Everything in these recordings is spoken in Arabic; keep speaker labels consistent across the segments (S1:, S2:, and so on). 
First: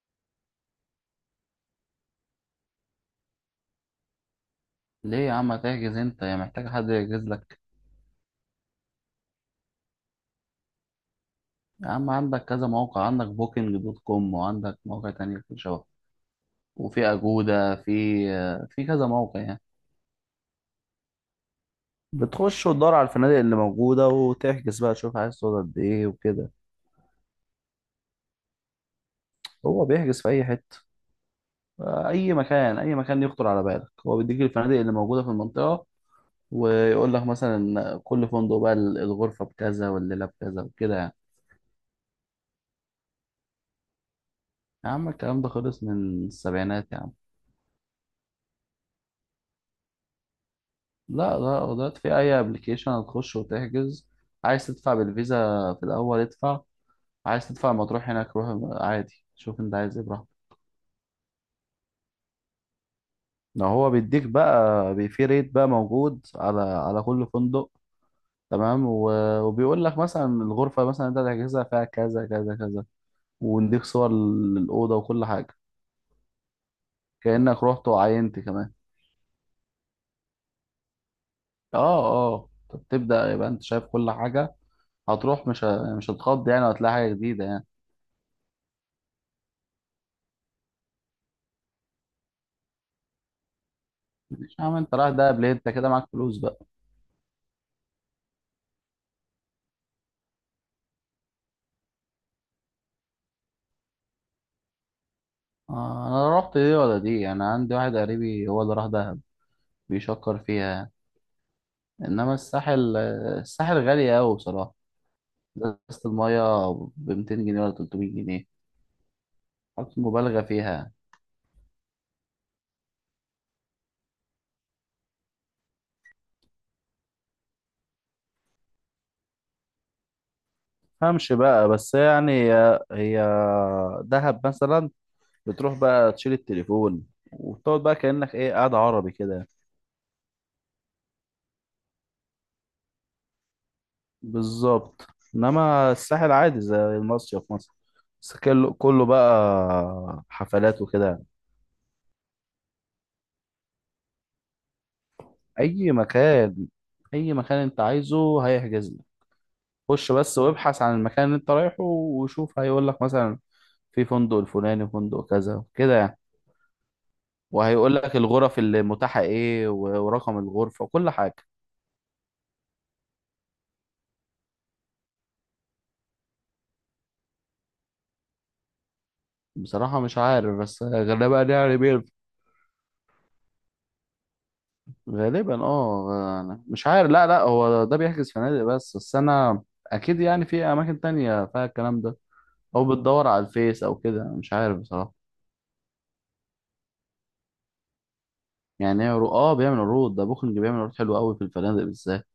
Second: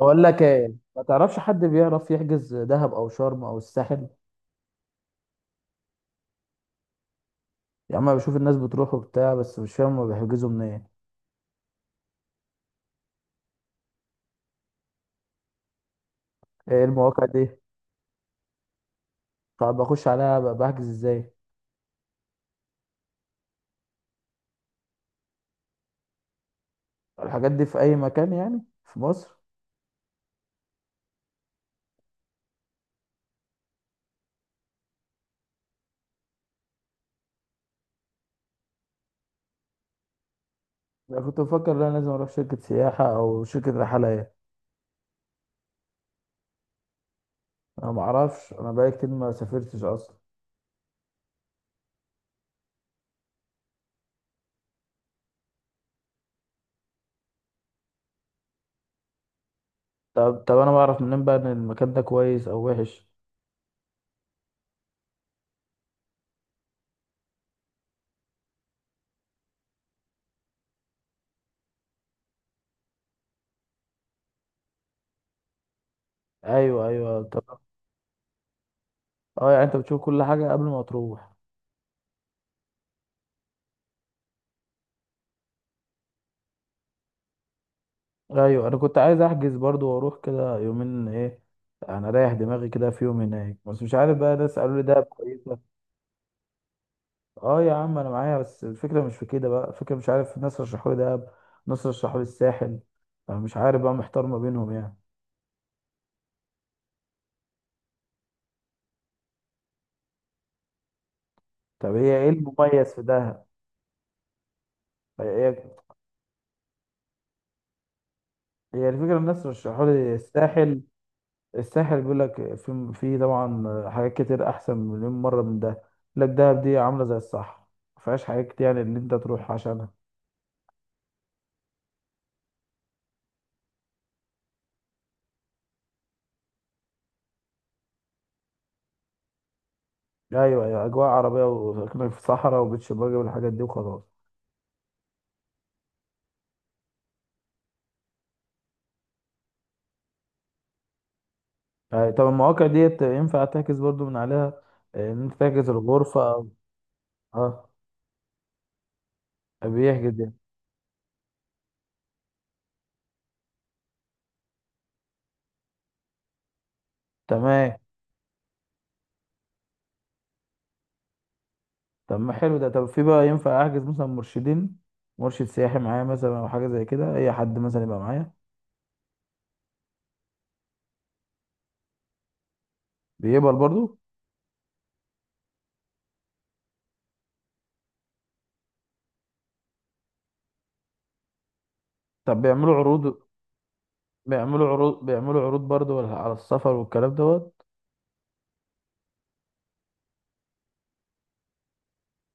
S1: بقول لك ايه، ما تعرفش حد بيعرف يحجز دهب او شرم او الساحل؟
S2: ليه يا عم هتحجز انت؟ يا محتاج حد يحجز لك؟
S1: يا عم أنا بشوف الناس بتروح وبتاع، بس مش فاهم هما بيحجزوا منين.
S2: يا عم عندك كذا موقع، عندك بوكينج دوت كوم وعندك مواقع تانية. في شبه
S1: ايه
S2: وفي
S1: المواقع دي؟
S2: أجودة. في كذا موقع يعني.
S1: طب بخش عليها بحجز ازاي؟
S2: بتخش وتدور على الفنادق اللي موجودة وتحجز بقى، تشوف عايز تقعد قد ايه وكده.
S1: الحاجات دي في اي مكان يعني، في مصر؟
S2: هو بيحجز في أي حتة. أي مكان، أي مكان يخطر على بالك هو بيديك الفنادق اللي موجودة في المنطقة. ويقول لك مثلا كل فندق بقى الغرفة بكذا والليلة بكذا وكده يعني.
S1: انا كنت بفكر لا، لازم اروح شركة سياحة او شركة رحلة ايه.
S2: يا عم الكلام ده خلص من السبعينات يا عم.
S1: انا ما اعرفش، انا بقالي كتير ما سافرتش اصلا.
S2: لا، دلوقتي في اي ابلكيشن هتخش وتحجز. عايز تدفع بالفيزا في الاول، ادفع. عايز تدفع لما تروح هناك، روح. عادي، شوف انت عايز ايه براحتك.
S1: طب انا بعرف منين بقى ان المكان ده كويس او وحش؟
S2: لو هو بيديك بقى، في ريت بقى موجود على كل فندق، تمام، وبيقول لك مثلا الغرفة مثلا انت هتحجزها فيها كذا كذا كذا، ونديك صور للأوضة وكل حاجة.
S1: ايوه، ايوه. طب.
S2: كأنك رحت وعينت كمان.
S1: اه، يعني انت بتشوف كل حاجة قبل ما تروح؟
S2: اه. اه، طب تبدأ، يبقى انت شايف كل حاجة. هتروح مش هتخض يعني، وهتلاقي حاجة جديدة يعني.
S1: ايوه، انا كنت عايز احجز برضو واروح كده يومين ايه. انا رايح دماغي كده في يوم هناك، بس مش عارف بقى،
S2: مش
S1: ناس
S2: عم
S1: قالوا لي
S2: انت
S1: دهب
S2: رايح دهب ليه؟
S1: كويسه.
S2: انت كده معاك فلوس بقى.
S1: اه يا عم انا معايا، بس الفكره مش في كده بقى، الفكره مش عارف، ناس رشحوا لي دهب. ناس رشحوا لي الساحل. انا مش عارف بقى، محتار ما بينهم يعني.
S2: آه، انا رحت دي ولا دي؟ انا عندي واحد قريبي هو اللي راح دهب، بيشكر فيها يعني.
S1: طب هي ايه
S2: انما
S1: المميز
S2: الساحل
S1: في دهب؟
S2: الساحل غالي قوي بصراحه.
S1: هي.
S2: ازازه الميه ب 200 جنيه ولا 300 جنيه،
S1: هي الفكره، الناس رشحوا
S2: حط
S1: لي
S2: مبالغه
S1: الساحل.
S2: فيها.
S1: الساحل بيقول لك في طبعا حاجات كتير احسن مليون مره من ده. يقول لك دهب دي عامله زي الصحراء. ما فيهاش حاجات كتير يعني، اللي انت تروح عشان.
S2: فهمش بقى، بس يعني هي دهب مثلا، بتروح بقى تشيل التليفون، وبتقعد بقى كأنك ايه، قاعد عربي كده.
S1: ايوه، ايوه، اجواء عربيه وساكنين في صحراء وبتش باجي والحاجات دي وخلاص.
S2: بالظبط. انما الساحل عادي زي المصيف مثلا، بس كله بقى حفلات وكده.
S1: أيوة. طب المواقع ديت ينفع تعكس برضو من عليها؟ ان انت تعكس
S2: اي
S1: الغرفه
S2: مكان، اي مكان
S1: اه،
S2: انت عايزه هيحجز لك. خش
S1: بيحجز يعني.
S2: بس وابحث عن المكان اللي انت رايحه، وشوف هيقول لك مثلا في فندق الفلاني، فندق كذا كده يعني.
S1: تمام.
S2: وهيقول لك الغرف اللي متاحة ايه ورقم الغرفة وكل حاجة.
S1: طب ما حلو ده. طب في بقى ينفع احجز مثلا مرشدين، مرشد سياحي معايا مثلا، او حاجه زي كده، اي حد مثلا يبقى معايا؟
S2: بصراحة مش عارف، بس غالبا يعني بيه.
S1: بيقبل برضو؟
S2: غالبا اه، أنا مش عارف. لا، هو ده بيحجز فنادق بس، انا اكيد يعني في اماكن تانية فيها الكلام ده.
S1: طب بيعملوا
S2: او
S1: عروض؟
S2: بتدور على الفيس او كده، أنا مش
S1: بيعملوا
S2: عارف
S1: عروض
S2: بصراحة.
S1: بيعملوا عروض برضو على السفر والكلام دوت؟
S2: يعني إيه عروض؟ اه، بيعمل عروض، ده بوكينج بيعمل عروض حلوة قوي في الفنادق بالذات.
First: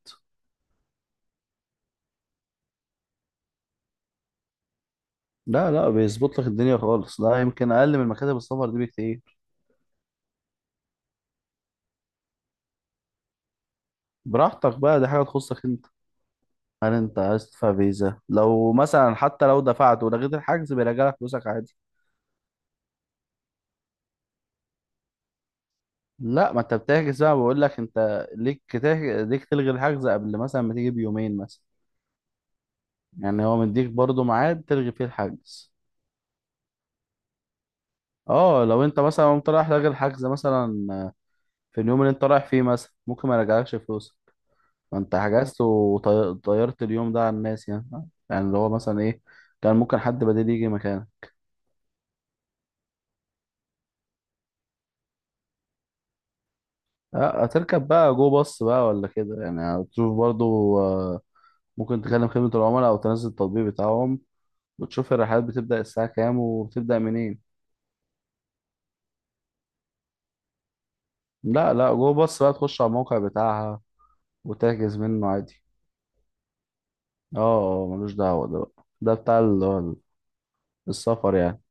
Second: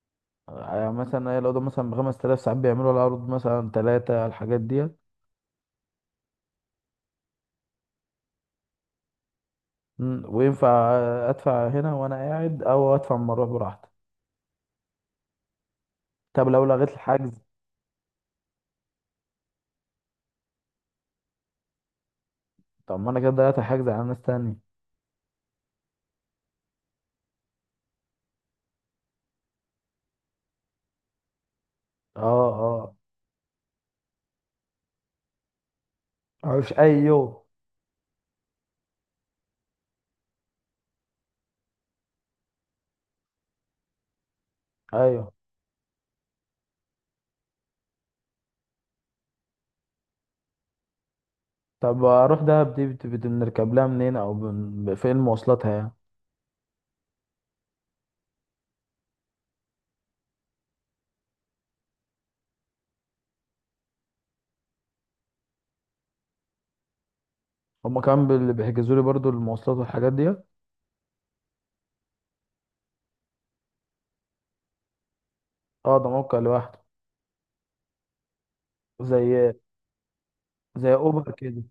S1: يعني مثلا إيه، لو ده مثلا بـ 5000 ساعات بيعملوا العروض مثلا تلاتة على الحاجات ديت.
S2: لا، بيظبط لك الدنيا خالص، لا يمكن اقل من مكاتب السفر دي بكتير.
S1: وينفع ادفع هنا وانا قاعد او ادفع لما اروح براحتي؟
S2: براحتك بقى، دي حاجة تخصك انت.
S1: طب لو لغيت
S2: هل انت
S1: الحجز؟
S2: عايز تدفع فيزا؟ لو مثلا حتى لو دفعت ولغيت الحجز بيرجع لك فلوسك عادي.
S1: طب ما انا كده ضيعت الحجز على ناس تانية.
S2: لا، ما انت بتحجز بقى، بقول لك انت ليك تلغي الحجز قبل مثلا ما تيجي بيومين مثلا.
S1: اه. اه.
S2: يعني هو مديك برضو ميعاد تلغي فيه الحجز.
S1: مفيش اي يوم؟
S2: اه، لو انت مثلا قمت رايح لاغي الحجز مثلا في اليوم اللي انت رايح فيه مثلا، ممكن ما يرجعلكش فلوسك. ما انت
S1: ايوه.
S2: حجزت وطيرت اليوم ده على الناس يعني. يعني اللي هو مثلا ايه، كان ممكن حد بديل يجي مكانك.
S1: طب اروح دهب دي، بنركب لها منين، او فين مواصلاتها يعني؟
S2: اه، هتركب بقى جو باص بقى ولا كده، يعني هتشوف برضو. اه، ممكن تكلم خدمة العملاء أو تنزل التطبيق بتاعهم، بتشوف الرحلات بتبدأ الساعة كام وبتبدأ منين.
S1: هما كمان بيحجزوا لي برضو المواصلات والحاجات دي؟
S2: لا، جوه بص بقى، تخش على الموقع بتاعها وتحجز منه عادي.
S1: اه، ده موقع لوحده؟
S2: اه، ملوش دعوة ده بقى، ده بتاع
S1: زي
S2: اللي هو
S1: زي اوبر
S2: السفر يعني.
S1: كده.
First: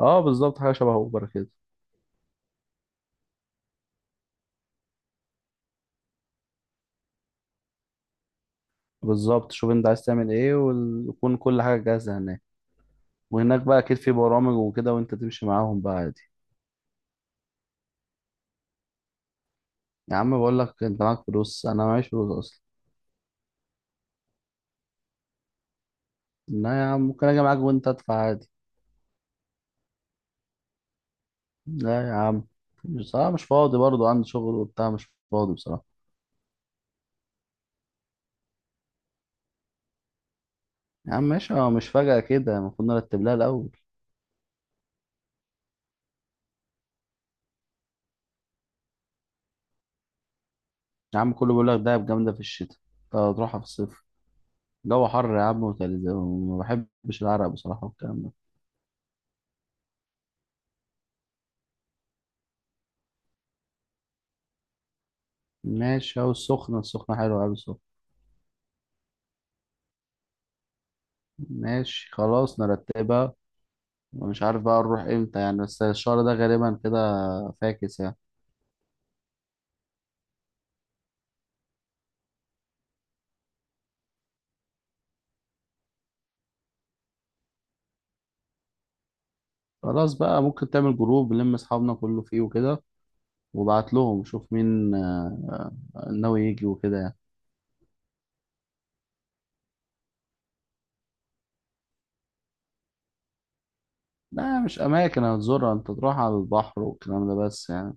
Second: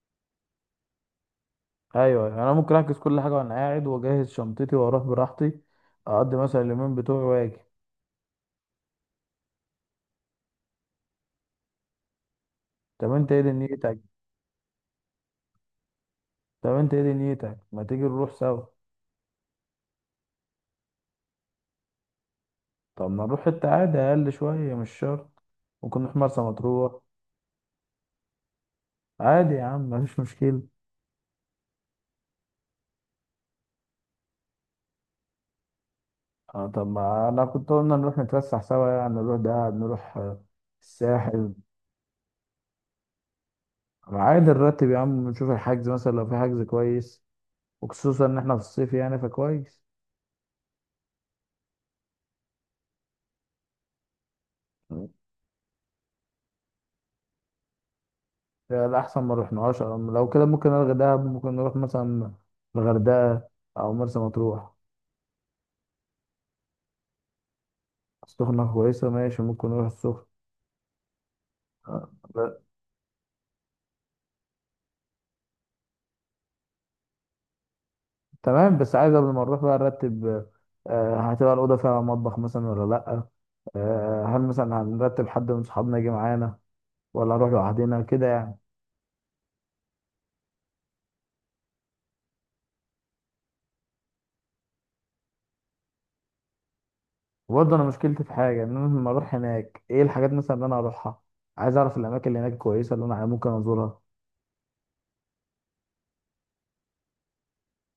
S2: اه بالظبط، حاجة شبه اوبر كده.
S1: ايوه يعني انا ممكن احجز كل حاجه وانا قاعد، واجهز شنطتي واروح براحتي. اقضي مثلا اليومين بتوعي واجي.
S2: بالظبط، شوف انت عايز تعمل ايه، ويكون كل حاجة جاهزة هناك.
S1: طب انت ايه
S2: وهناك بقى اكيد
S1: دنيتك؟
S2: في برامج وكده، وانت تمشي معاهم بقى عادي.
S1: طب انت ايه دنيتك، ما تيجي نروح سوا؟
S2: يا عم بقول لك انت معاك فلوس، انا معيش فلوس اصلا.
S1: طب ما نروح حتة عادي اقل شوية، مش شرط. ممكن نروح مرسى
S2: لا يا
S1: مطروح.
S2: عم، ممكن اجي معاك وانت ادفع عادي.
S1: عادي يا عم، مفيش مشكلة.
S2: لا يا عم، بصراحة مش فاضي برضه، عندي شغل وبتاع، مش فاضي بصراحة.
S1: اه، طب ما انا كنت قلنا نروح نتفسح سوا يعني، نروح دهب نروح
S2: يا عم
S1: الساحل.
S2: ماشي، هو مش فجأة كده، المفروض نرتب لها الأول.
S1: عادي نرتب يا عم، نشوف الحجز مثلا لو في حجز كويس. وخصوصا ان احنا في الصيف يعني فكويس.
S2: يا عم كله بيقول لك دهب جامدة في الشتاء، أنت هتروحها في الصيف. جو حر يا عم وتلج، وما بحبش العرق بصراحة والكلام ده.
S1: يعني الأحسن ما رحناهاش، أو لو كده ممكن ألغي دهب، ممكن نروح مثلا الغردقة أو مرسى مطروح.
S2: ماشي، أهو السخنة، السخنة حلوة أوي السخنة.
S1: السخنة كويسة، ماشي ممكن نروح السخنة.
S2: ماشي
S1: آه.
S2: خلاص نرتبها. ومش عارف بقى نروح إمتى يعني، بس الشهر ده غالبا كده فاكس يعني.
S1: تمام، بس عايز قبل ما نروح بقى نرتب. هتبقى الأوضة فيها مطبخ مثلا ولا لأ؟ هل مثلا هنرتب حد من صحابنا يجي معانا، ولا نروح لوحدنا كده يعني؟
S2: خلاص بقى، ممكن تعمل جروب نلم أصحابنا كله فيه وكده، وبعت لهم شوف مين ناوي يجي وكده يعني.
S1: وبرضه أنا مشكلتي في حاجة، إن أنا لما أروح هناك إيه الحاجات مثلا اللي أنا هروحها. عايز أعرف الأماكن اللي هناك كويسة، اللي أنا ممكن أزورها.
S2: لا، مش أماكن هتزورها، أنت تروح على البحر والكلام ده بس يعني.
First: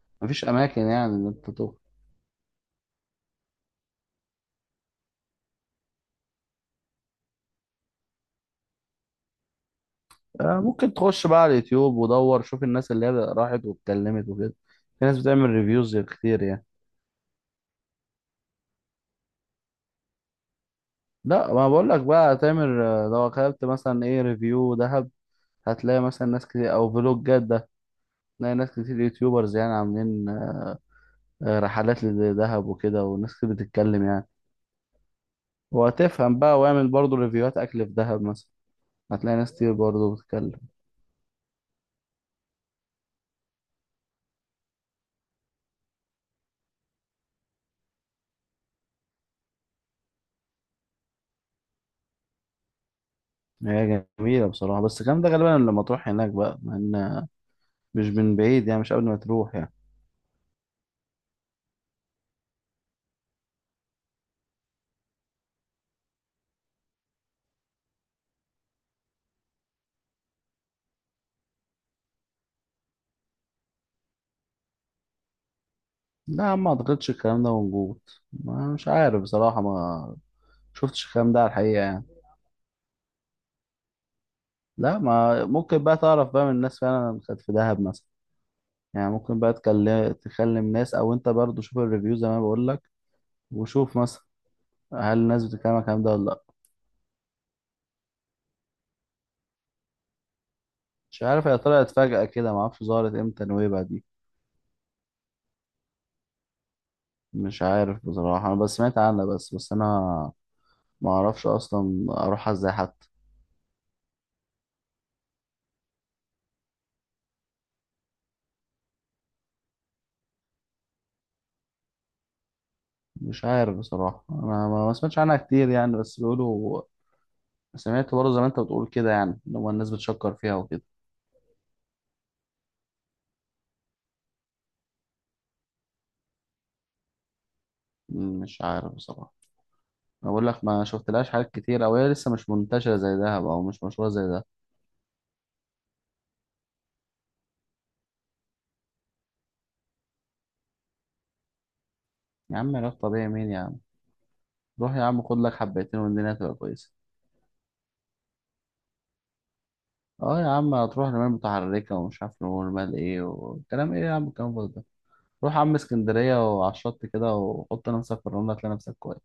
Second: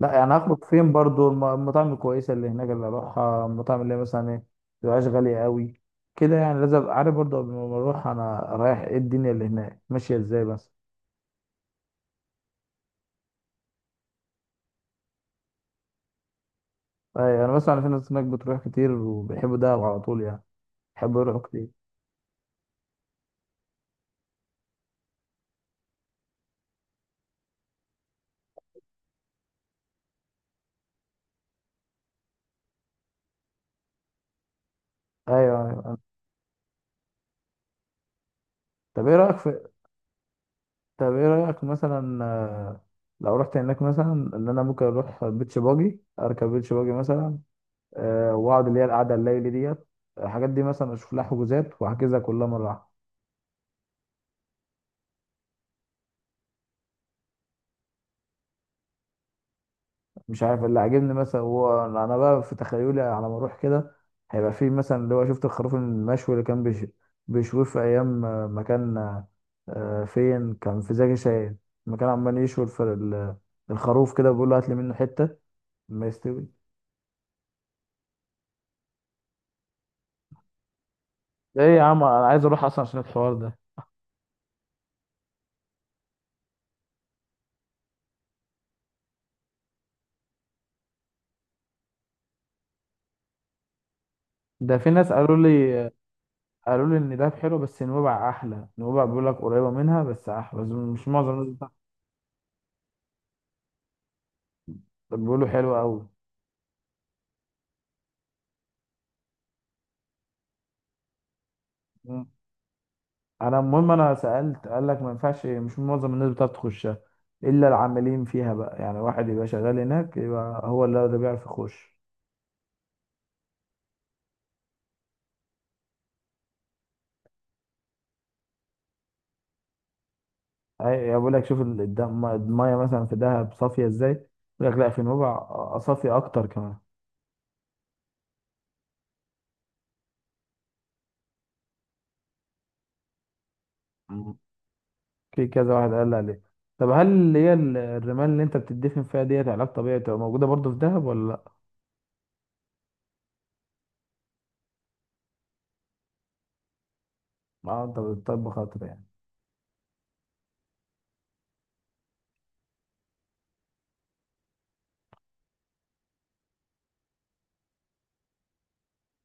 S1: لأ يعني،
S2: مفيش
S1: هخرج
S2: اماكن
S1: فين
S2: يعني ان
S1: برضه؟
S2: انت تخرج.
S1: المطاعم الكويسة اللي هناك اللي أروحها، المطاعم اللي هي مثلا إيه. متبقاش غالية أوي كده يعني، لازم أبقى عارف برضه قبل ما أروح أنا رايح إيه، الدنيا اللي هناك ماشية إزاي بس.
S2: ممكن تخش بقى على اليوتيوب ودور، شوف الناس اللي هي راحت واتكلمت وكده. في ناس بتعمل ريفيوز كتير يعني.
S1: ايوه، انا بسمع ان في ناس هناك بتروح كتير وبيحبوا دهب على طول يعني. بيحبوا يروحوا
S2: لا،
S1: كتير.
S2: ما بقول لك بقى تعمل، لو خدت مثلا ايه ريفيو دهب، هتلاقي مثلا ناس كتير او فلوجات ده. تلاقي ناس كتير يوتيوبرز يعني عاملين رحلات لدهب وكده، وناس كتير بتتكلم يعني.
S1: ايوه، ايوه.
S2: وهتفهم بقى، واعمل برضو ريفيوهات اكل في دهب مثلا،
S1: طب ايه رايك
S2: هتلاقي ناس
S1: في؟
S2: كتير برضو بتتكلم.
S1: طب ايه رايك مثلا لو رحت هناك مثلا، ان انا ممكن اروح بيتش باجي، اركب بيتش باجي مثلا. واقعد اللي هي القعده الليلي ديت. الحاجات دي مثلا اشوف لها حجوزات، واحجزها كلها مره واحده.
S2: هي جميلة بصراحة، بس الكلام ده غالبا لما تروح هناك بقى، لأن مش من بعيد يعني، مش قبل ما تروح يعني.
S1: مش عارف، اللي عاجبني مثلا هو انا بقى في تخيلي على ما اروح كده. هيبقى في مثلا اللي هو شفت الخروف المشوي اللي كان بيشويه في ايام ما كان فين كان؟ في زكي شاهين. لما كان عمال يشوي الخروف كده، بيقول له هات لي منه حته. ما يستوي.
S2: لا، ما اعتقدش الكلام ده موجود، ما مش عارف بصراحة، ما شفتش الكلام ده على
S1: ايه
S2: الحقيقة
S1: يا عم
S2: يعني.
S1: انا عايز اروح اصلا عشان الحوار ده.
S2: لا، ما ممكن بقى تعرف بقى من الناس فعلا كانت في دهب مثلا، يعني ممكن بقى تكلم ناس، او انت برضو شوف الريفيو زي ما بقول لك، وشوف مثلا
S1: ده في ناس
S2: هل
S1: قالوا
S2: الناس بتتكلم على
S1: لي.
S2: الكلام ده ولا لا.
S1: قالوا لي ان دهب حلو، بس نويبع احلى. نويبع بيقول لك قريبه منها بس احلى، بس مش
S2: مش
S1: معظم
S2: عارف،
S1: الناس
S2: هي طلعت فجأة كده، ما اعرفش ظهرت امتى نويبع دي.
S1: بيقولوا حلو قوي.
S2: مش عارف بصراحة، انا بس سمعت عنها بس، انا ما اعرفش اصلا اروحها ازاي حتى.
S1: انا المهم، انا سالت قال لك ما ينفعش، مش معظم الناس بتعرف تخشها، الا العاملين فيها بقى يعني، واحد يبقى شغال هناك يبقى هو اللي بيعرف يخش.
S2: مش عارف بصراحة، أنا ما سمعتش عنها كتير يعني، بس بيقولوا، سمعت برضه زي ما أنت بتقول كده يعني، إن هو الناس بتشكر فيها وكده.
S1: اي بقول لك شوف الميه مثلا في دهب صافيه ازاي. يقول لك لا، في نوبع صافيه اكتر كمان.
S2: مش عارف بصراحة، أنا بقول لك ما شفتلهاش حاجات كتير، أو هي لسه مش منتشرة زي دهب أو مش مشهورة زي
S1: مم.
S2: ده.
S1: في كذا واحد قال لي عليه. طب هل اللي هي الرمال اللي انت بتدفن فيها ديت علاج طبيعي، بتبقى موجوده برضو في دهب ولا لا؟
S2: يا عم علاج طبيعي مين يا عم؟ روح يا عم خد لك حبيتين والدنيا هتبقى كويسة.
S1: اه، انت بتطبخ اكتر يعني؟
S2: أه يا عم، هتروح رمال متحركة ومش عارف رمال إيه والكلام إيه، يا عم الكلام فاضي ده. روح يا عم اسكندرية وعلى الشط كده، وحط نفسك في الرملة هتلاقي نفسك كويس.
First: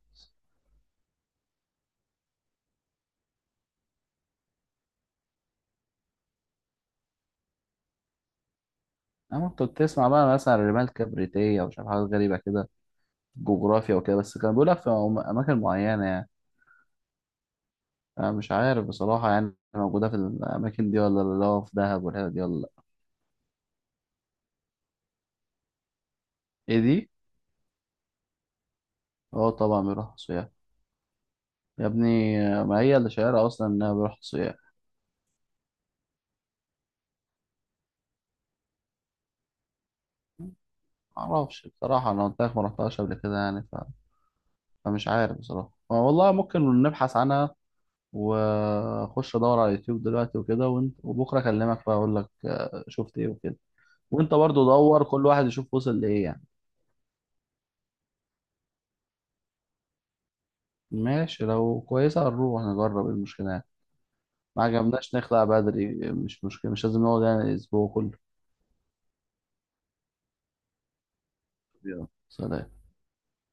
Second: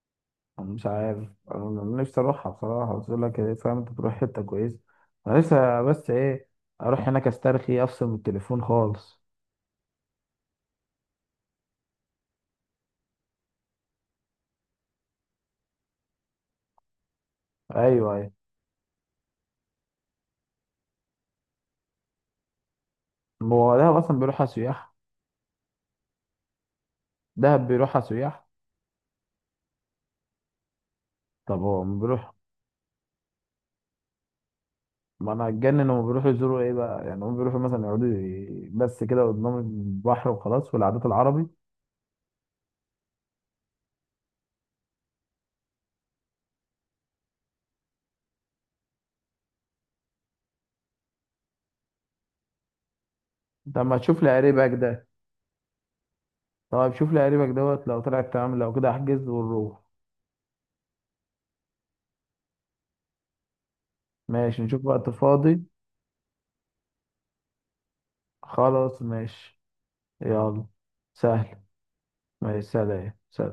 S1: مش عارف، انا نفسي اروحها بصراحه، بس يقول لك إيه، فاهم انت تروح حته كويسه. انا لسه بس ايه، اروح هناك استرخي، افصل من التليفون خالص.
S2: أما كنت بتسمع بقى مثلا عن رمال كبريتية ومش عارف حاجات غريبة كده، جغرافيا وكده، بس كان بيقولها في أماكن معينة يعني.
S1: ايوه، ايوه.
S2: أنا مش عارف بصراحة يعني موجودة في الأماكن دي ولا لا، اللي هو في دهب والحتت دي ولا لأ.
S1: ما هو دهب اصلا بيروحها سياح.
S2: إيه دي؟
S1: دهب بيروحها سياح.
S2: أه طبعا بيروح سياح.
S1: طب هو
S2: يا
S1: ما بيروح؟
S2: ابني، ما هي اللي شايرة أصلا إنها بيروح سياح.
S1: ما انا هتجنن، هم بيروحوا يزوروا ايه بقى يعني، هم بيروحوا مثلا يقعدوا بس كده قدام البحر وخلاص، والعادات العربي.
S2: معرفش بصراحة، أنا قلت لك ما رحتهاش قبل كده يعني، ف... فمش عارف بصراحة. أه والله ممكن نبحث عنها، وأخش أدور على اليوتيوب دلوقتي وكده، وانت وبكرة أكلمك بقى أقول لك شفت إيه وكده.
S1: طب ما تشوف
S2: وأنت
S1: لي
S2: برضو
S1: قريبك
S2: دور،
S1: ده.
S2: كل واحد يشوف وصل لإيه يعني.
S1: طب شوف لي قريبك دوت، لو طلعت تمام لو كده احجز ونروح.
S2: ماشي، لو كويسة هنروح نجرب، إيه المشكلة يعني.
S1: ماشي،
S2: ما
S1: نشوف وقت
S2: عجبناش نخلع
S1: فاضي.
S2: بدري، مش مشكلة، مش لازم نقعد يعني الأسبوع كله.
S1: خلاص ماشي. يلا. سهل.
S2: يلا.
S1: مع
S2: سلام.
S1: السلامة، سلام.